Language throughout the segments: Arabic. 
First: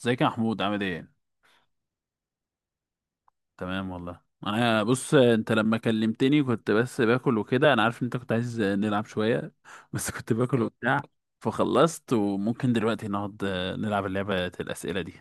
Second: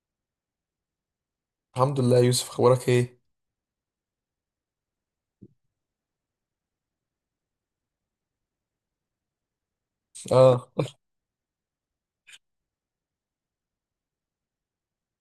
ازيك يا محمود، عامل ايه؟ الحمد لله يا يوسف اخبارك ايه؟ تمام والله. انا بص، انت لما كلمتني كنت بس باكل وكده، انا عارف ان انت كنت عايز نلعب شويه بس كنت باكل اه، وبتاع، فخلصت وممكن دلوقتي نقعد نلعب اللعبه الاسئله دي،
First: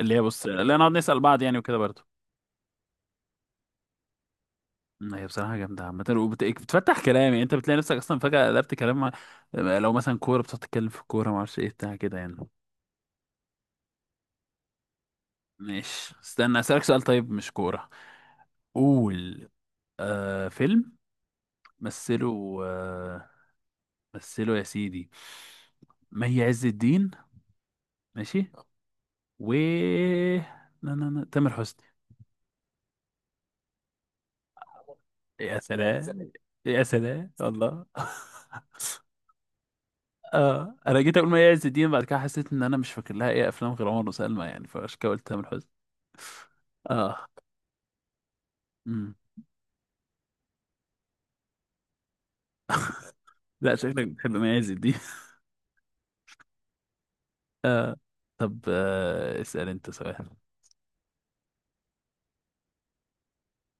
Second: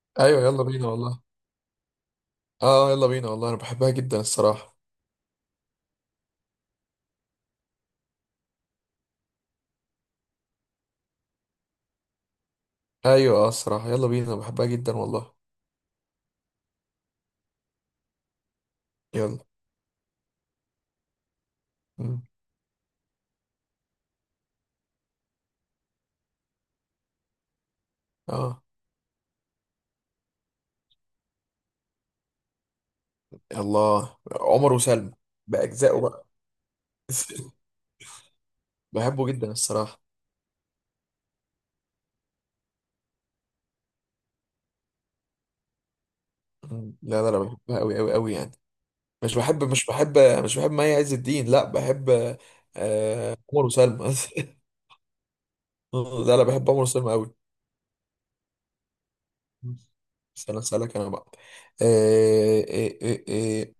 اللي هي ايوه بص، يلا لا بينا نقعد نسال والله. بعض يعني وكده برضه. اه يلا بينا والله، انا بحبها جدا الصراحه. هي بصراحه جامده عامه وبتفتح كلام، يعني انت بتلاقي نفسك اصلا فجاه قلبت كلام. لو مثلا كوره، بتقعد تتكلم في الكوره، ما اعرفش ايه بتاع كده يعني. ايوه اه الصراحه يلا بينا، أنا بحبها جدا والله. ماشي، استنى اسالك سؤال، طيب مش كوره. يلا. قول. فيلم. مم. مثله. مثله يا سيدي. مي عز الدين. ماشي. اه و لا، لا، لا، تامر حسني. الله، عمر وسلمى يا باجزائه بقى. سلام. يا سلام الله. بحبه جدا الصراحه. اه انا جيت اقول مي عز الدين، بعد كده حسيت ان انا مش فاكر لها ايه افلام غير عمر وسلمى يعني، فعشان كده قلت تامر حسني. مم. لا اه. لا لا، بحبها قوي قوي قوي يعني. امم مش بحب، مش بحب مي عز الدين، لا بحب آه عمر لا، شكلك وسلمى. بتحب مي عز الدين. لا لا، بحب عمر وسلمى قوي. آه. طب، اسال انت سؤال. استنى اسالك انا بقى. آه آه آه آه.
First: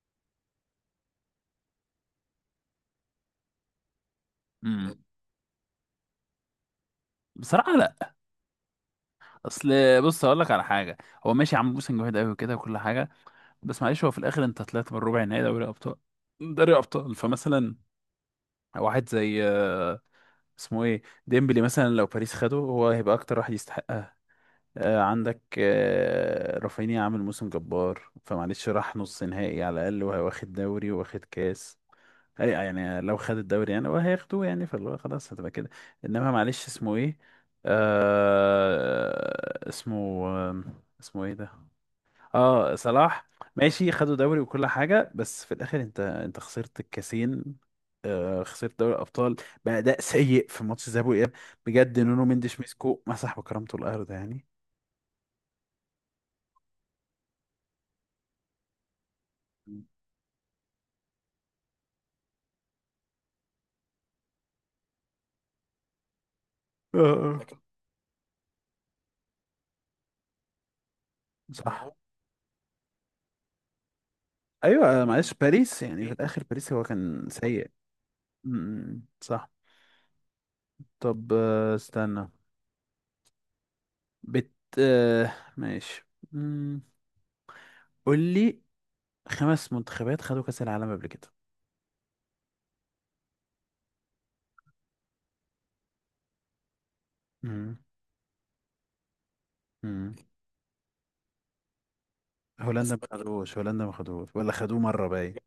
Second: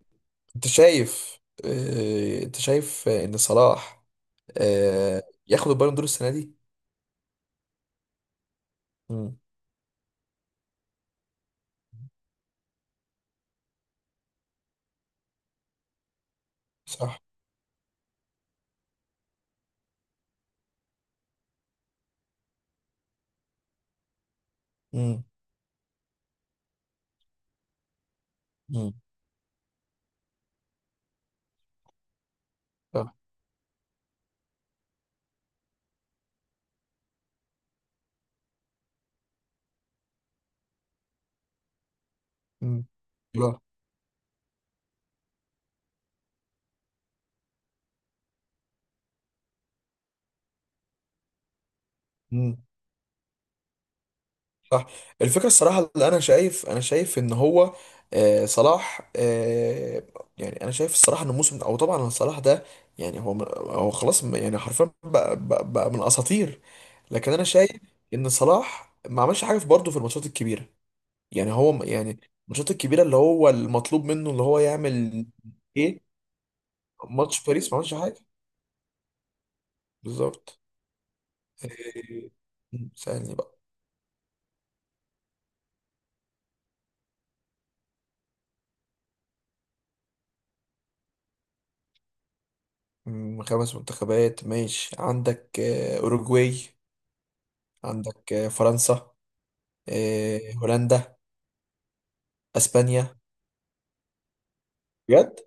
انت شايف، ان صلاح امم اه ياخد البالون دور السنه دي؟ بصراحه، لا. امم اصل بص، اقول لك على حاجه. هو ماشي، عمرو بوسن جامد قوي وكده وكل حاجه. بس معلش، هو في الاخر انت طلعت من ربع نهائي دوري ابطال. دوري ابطال، صح. فمثلا واحد زي اسمه ايه، ديمبلي مثلا، لو باريس خده هو هيبقى اكتر واحد يستحقها. امم عندك رافينيا عامل موسم جبار، فمعلش امم راح نص نهائي على الاقل، وهو واخد دوري واخد كاس. أي يعني، صح. لو خد الدوري يعني هو هياخدوه، يعني فاللي هو خلاص هتبقى كده. انما معلش، اسمه ايه؟ اسمه. اسمه ايه ده؟ اه، امم صلاح. لا. ماشي، خدوا دوري وكل حاجة، بس في الآخر انت خسرت الكاسين. خسرت دوري الأبطال بأداء سيء في ماتش الذهاب والإياب. بجد نونو امم مندش مسكه مسح بكرامته الأرض يعني. صح. الفكره الصراحه، اللي انا شايف، انا شايف ان هو اه صلاح يعني، انا شايف الصراحه ان الموسم، او طبعا إن صلاح ده، يعني هو، هو خلاص يعني حرفيا بقى من اساطير. اه. لكن انا لكن. شايف ان صلاح ما عملش حاجه برضه في الماتشات الكبيره. يعني هو صح. يعني الماتشات الكبيره اللي هو المطلوب منه، اللي هو أيوة، يعمل معلش باريس ايه. يعني، في الآخر باريس هو كان ماتش سيء. باريس ما عملش حاجه. صح. بالظبط. طب، استنى. إيه، سألني بقى. بت ماشي. امم قول لي. خمس منتخبات خدوا كأس العالم قبل كده؟ خمس منتخبات. ماشي، عندك اوروجواي، عندك فرنسا، امم هولندا، هولندا، بس اسبانيا. ما خدوش، هولندا ما خدوش، ولا خدوه مرة باين؟ بجد؟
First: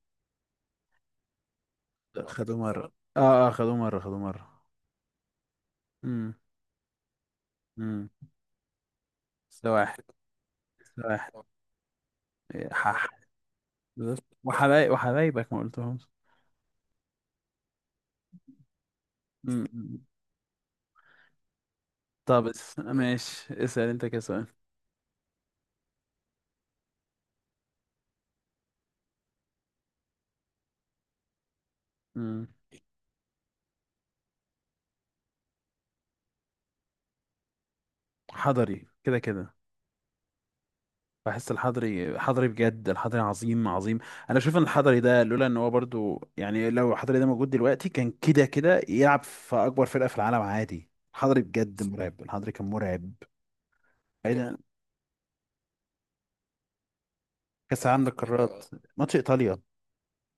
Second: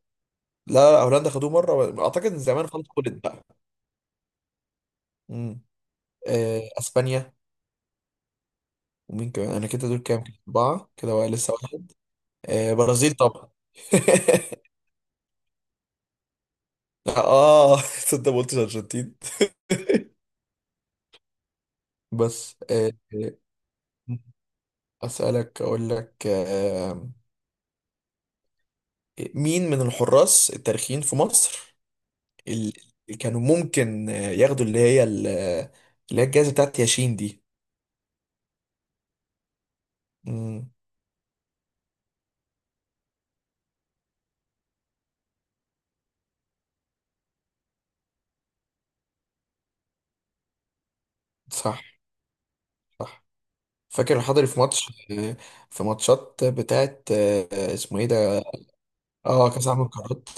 لا، هولندا خدوه مره، لا، اعتقد ان خدوه زمان خلاص مرة. خدت بقى. اه، اه، خدوه مرة، خدوه مرة. مم. امم اسبانيا. امم ومين كمان؟ انا ده كده دول واحد. كام؟ اربعه كده بقى، واحد. لسه واحد. إيه، حح. برازيل طبعا. بالظبط. وحبايبك ما قلتهمش. اه. تصدق ما قلتش ارجنتين. أمم. طب، بس ماشي، اسأل انت كده سؤال. اسالك، اقول لك مين من الحراس التاريخيين في مصر امم اللي كانوا ممكن ياخدوا اللي هي اللي هي الجائزه بتاعت ياشين دي؟ حضري، كده كده. مم، بحس الحضري، حضري بجد، الحضري عظيم، عظيم. انا شايف ان الحضري ده، لولا ان هو برضو يعني، لو الحضري ده موجود دلوقتي كان كده كده يلعب في اكبر فرقة في العالم عادي. الحضري صح، بجد مرعب، الحضري كان مرعب. صح. فاكر ايه الحضري ده؟ في ماتش، آه، في ماتشات بتاعت كاس اسمه العالم ايه ده؟ للقارات، ماتش اه، ايطاليا. كاس عالم القارات.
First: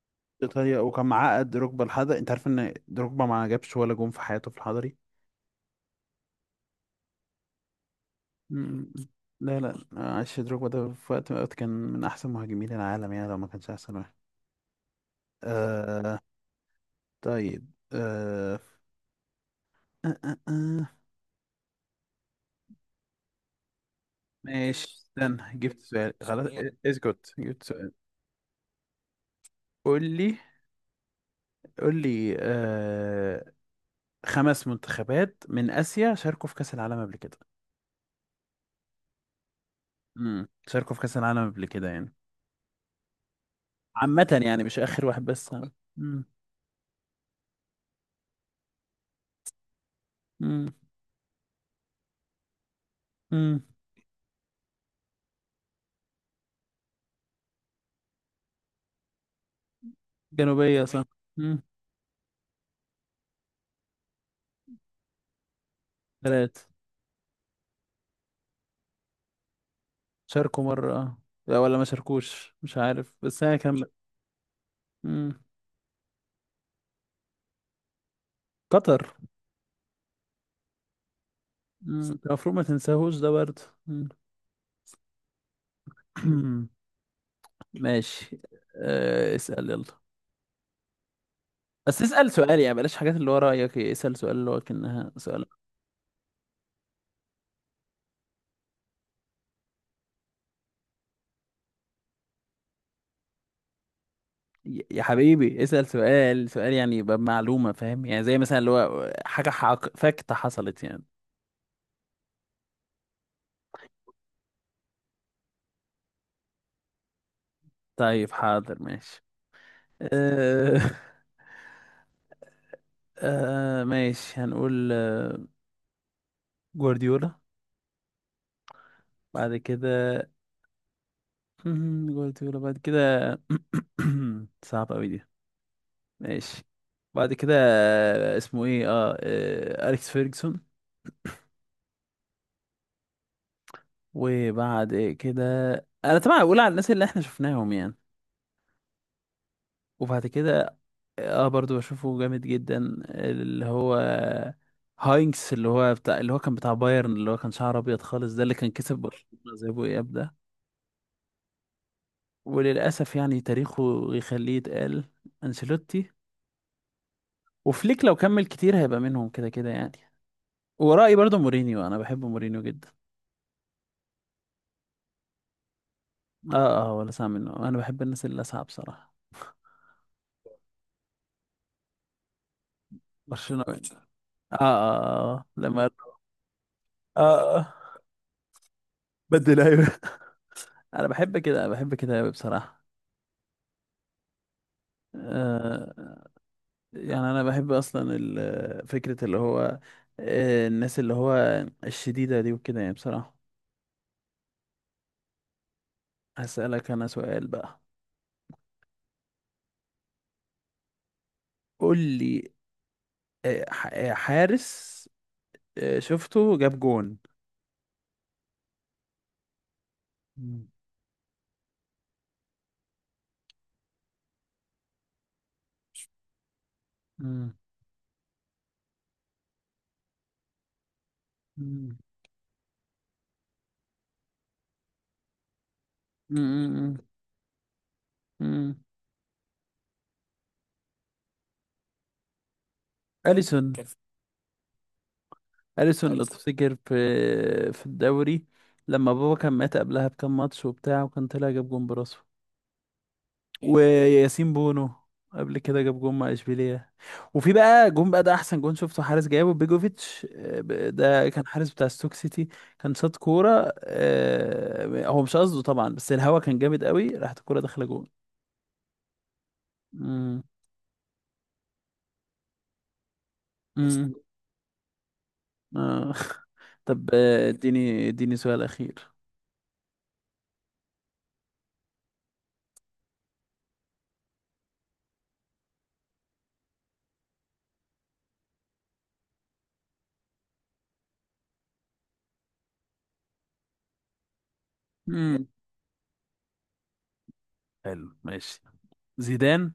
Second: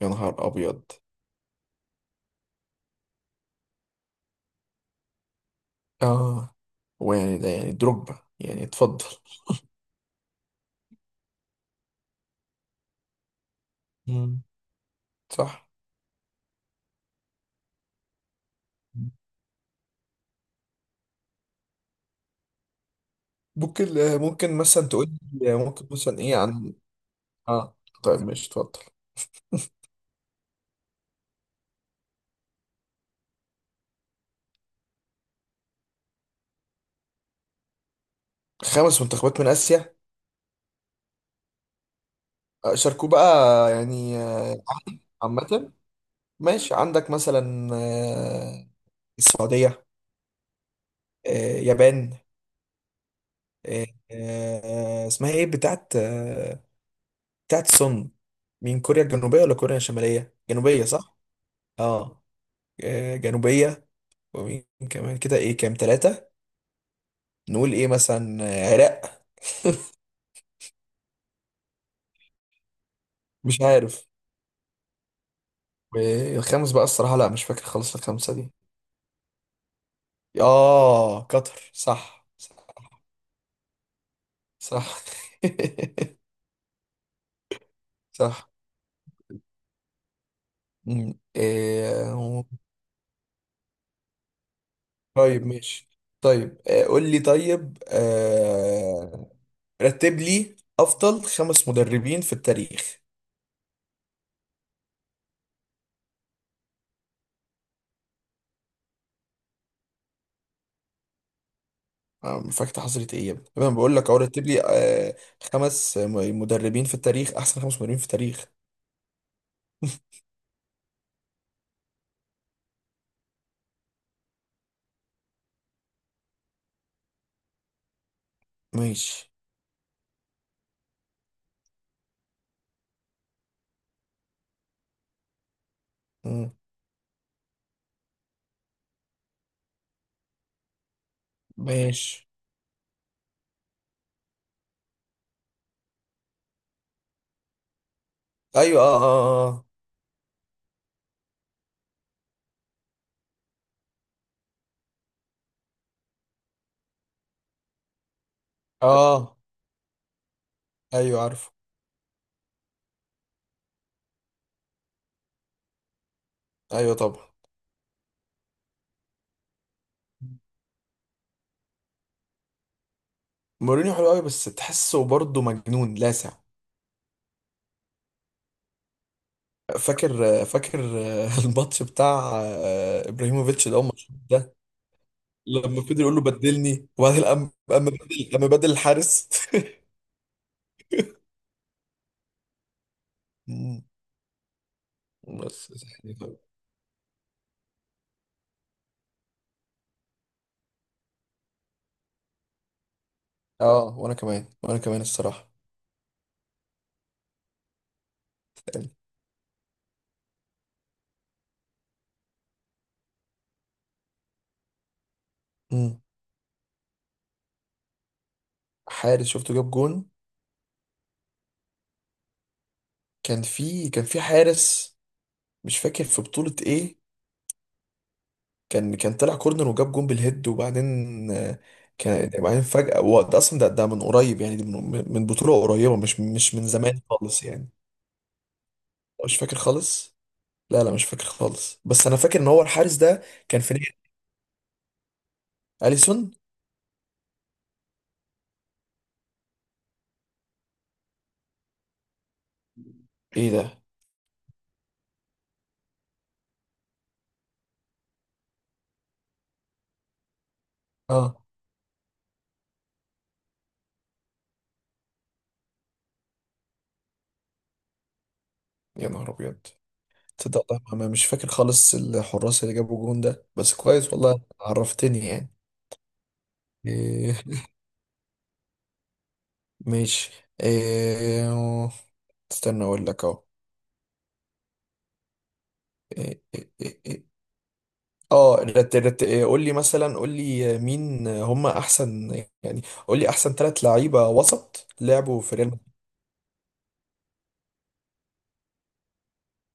يا نهار ايطاليا، ابيض. وكان معقد دروجبا الحضري، انت عارف ان دروجبا ما جابش ولا جون في حياته في الحضري. اه. ويعني ده يعني دروجبا يعني، مم. اتفضل. لا، لا، عاش دروجبا ده، في وقت من الأوقات كان من احسن مهاجمين العالم، يعني لو ما كانش احسن واحد. مم، صح. آه. طيب. آه آه آه. ممكن ممكن ماشي، مثلا تقول استنى، لي جبت ممكن سؤال مثلا ايه خلاص. عن، اسكت، جبت اه. سؤال. طيب ماشي، اتفضل. قول لي. قول لي. خمس منتخبات من آسيا شاركوا في كأس العالم قبل كده؟ خمس منتخبات من اسيا شاركوا في كأس العالم قبل كده يعني. شاركوه بقى يعني عامة يعني، مش آخر واحد بس، ها. عامة. مم. ماشي، عندك مثلا السعودية، مم. آه، يابان، مم. آه، اسمها ايه بتاعت بتاعت سون؟ مين؟ كوريا الجنوبية ولا كوريا الشمالية؟ جنوبية، جنوبية صح. صح. مم. اه، جنوبية. ومين كمان كده؟ ايه كام، ثلاثة. تلاتة. نقول ايه؟ مثلا عراق. شاركوا مرة. لا، ولا ما شاركوش، مش عارف، بس هي مش كان. عارف. مم. الخامس بقى الصراحة، لا مش فاكر خالص الخمسة دي. قطر. اه، قطر، مم. انت صح المفروض صح. ما تنساهوش ده برضه. مم. صح. ماشي. صح. اسأل يلا. مم. بس اسأل إيه. سؤال يعني، بلاش حاجات اللي هو رأيك، اسأل سؤال اللي هو كأنها سؤال. طيب ماشي. طيب قول لي. طيب رتب لي افضل خمس مدربين في التاريخ. يا حبيبي، اسأل سؤال، سؤال يعني يبقى بمعلومة، فاهم؟ يعني زي مثلا اللي هو حاجة حق فاكتة حصلت يعني. فاكت حصلت ايه يا ابني؟ طب انا بقول لك اهو، رتب لي خمس مدربين في التاريخ، احسن خمس مدربين في طيب، التاريخ. حاضر، ماشي. آه ماشي، هنقول جوارديولا. ماشي. بعد كده. جوارديولا، بعد كده. صعب أوي دي. مم. ماشي. بعد كده اسمه ايه أليكس فيرجسون. ماشي. وبعد كده. انا طبعا اقول على الناس اللي احنا شفناهم يعني. ايوه اه اه. وبعد كده، اه برضو بشوفه جامد جدا. اللي هو هاينكس، اللي هو بتاع، اللي هو كان بتاع بايرن، اللي هو كان شعره ابيض خالص ده، اللي كان كسب اه آه، برشلونة، زي ابو اياب ده. ايوه عارفه. وللأسف يعني تاريخه يخليه يتقال. أنسيلوتي. ايوه طبعا. وفليك، لو كمل كتير هيبقى منهم كده كده يعني. ورأيي برضه مورينيو، أنا بحب مورينيو جدا. مورينيو حلو قوي، بس تحسه برضه مجنون لاسع. اه، اه، ولا سامع منه، أنا بحب الناس اللي لاسعة بصراحة. فاكر، فاكر. الماتش بتاع برشلونة، ابراهيموفيتش ده، الماتش اه. ده اه، اه، لما لما فضل يقول له بدلني، وبعدين قام اه، اه، قام بدل قام بدل الحارس. بدل، ايوه. انا بحب كده، انا بحب كده قوي بصراحه. مم. بس يعني، آه طيب. يعني انا بحب اصلا فكره اللي هو، الناس اللي هو الشديده دي وكده يعني بصراحه. اه وانا كمان، وانا كمان الصراحه هسألك انا سؤال بقى. يعني. قول لي. حارس، مم. شفته جاب جون. حارس شفته جاب جون؟ مم. كان في، كان في حارس، مش فاكر في بطوله ايه، مم. كان، كان طلع كورنر وجاب جون بالهيد، وبعدين آه، مم. كان بعدين فجأة، وقت اصلا ده، ده من قريب يعني، دي من بطولة قريبة، مش، مش من مم. زمان خالص يعني. مم. مش فاكر خالص. لا لا مش فاكر خالص، بس انا فاكر ان هو الحارس ده كان أليسون في كان في. نادي أليسون، لو اليسون. أليسون تفتكر في الدوري، لما بابا كان مات قبلها بكام ماتش وبتاع وكان طلع جاب جون براسه. ايه ده؟ وياسين بونو قبل كده جاب جون مع اشبيليه. وفي بقى جون بقى، ده احسن جون شفته حارس جابه بيجوفيتش، ده اه. كان حارس بتاع ستوك سيتي. كان شاط كوره، هو مش قصده طبعا، بس الهوا كان جامد قوي، راحت الكوره داخله جون. يا نهار ابيض. مم. تصدق والله ما مش فاكر خالص الحراس اللي جابوا الجون ده، بس كويس مم. والله، عرفتني يعني. آه. طب، إيه. اديني سؤال اخير. ماشي. إيه، استنى اقول لك اهو. إيه إيه إيه إيه. اه رت رت إيه، قول لي مثلا، قول لي مين هم احسن يعني، قول لي احسن ثلاث لعيبه وسط لعبوا مم. في ريال مدريد. حلو، ماشي. زيدان.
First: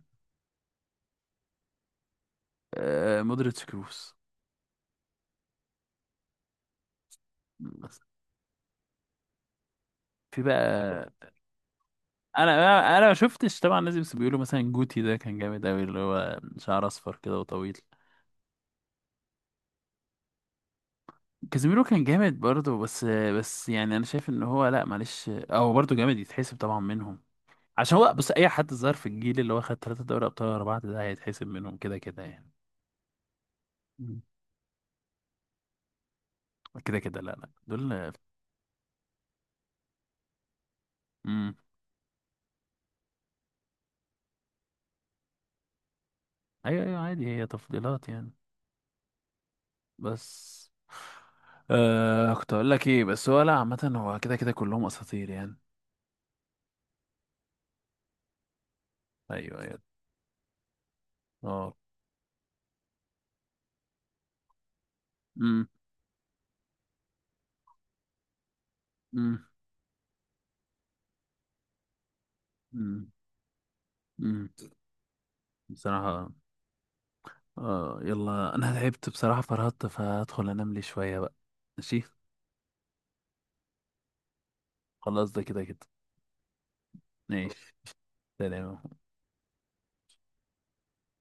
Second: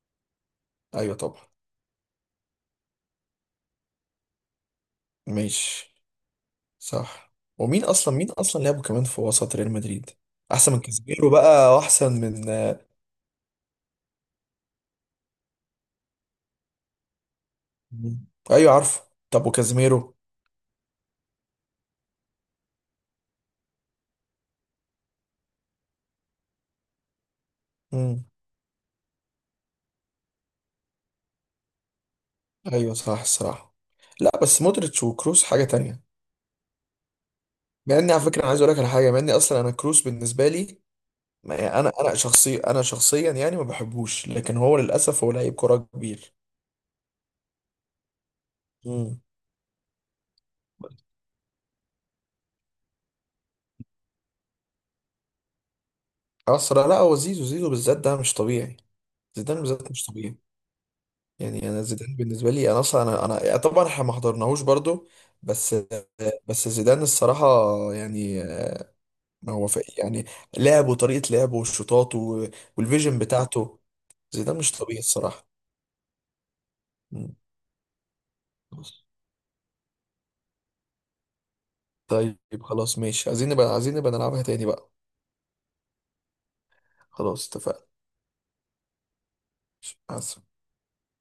ايوه طبعا. مودريتش، كروس. ماشي، صح. ومين مم. اصلا، مين اصلا لعبوا كمان في وسط ريال مدريد في احسن من بقى كازيميرو بقى، واحسن من. انا ما شفتش طبعا الناس، بس بيقولوا مثلا جوتي ده كان جامد قوي، اللي هو شعر اصفر كده وطويل. مم. ايوه عارفه. طب وكازيميرو؟ كازيميرو كان جامد برضه، بس يعني انا شايف ان هو، لا معلش، هو برضه جامد يتحسب طبعا منهم. عشان هو امم. بص، اي حد ظهر في الجيل اللي هو خد ثلاثة دوري ابطال ورا بعض، ده هيتحسب منهم كده كده يعني. ايوه صح الصراحه. مم. لا بس مودريتش وكروس حاجه تانية. كده كده، لا، لا، دول. مع اني على فكره، انا عايز اقول لك على حاجه، مع اني اصلا انا كروس بالنسبه لي امم يعني، انا شخصي، انا شخصيا يعني ما بحبوش، لكن هو للاسف هو لعيب كرة كبير. ايوه، ايوه، عادي، هي تفضيلات يعني. امم. بس كنت اقول لك ايه، بس هو لا، عامة هو كده كده كلهم اساطير يعني. اسرع. لا هو زيزو، زيزو بالذات ده مش طبيعي. ايوه، زيدان ايوه. بالذات مش طبيعي. يعني اه. انا زيدان بالنسبه لي، انا اصلا انا انا يعني، طبعا احنا ما حضرناهوش برضو، امم بس، بس زيدان الصراحه يعني، امم ما هو في يعني لعبه وطريقه لعبه والشوطات و، امم والفيجن بتاعته. امم زيدان مش طبيعي الصراحه. بصراحة. مم. اه يلا، انا تعبت بصراحة، فرهدت، فهدخل انام لي شوية بقى. ماشي. طيب خلاص ماشي، عايزين نبقى، عايزين نبقى نلعبها تاني بقى. خلاص، ده كده كده. خلاص ماشي. اتفقنا. سلام. مع السلامة.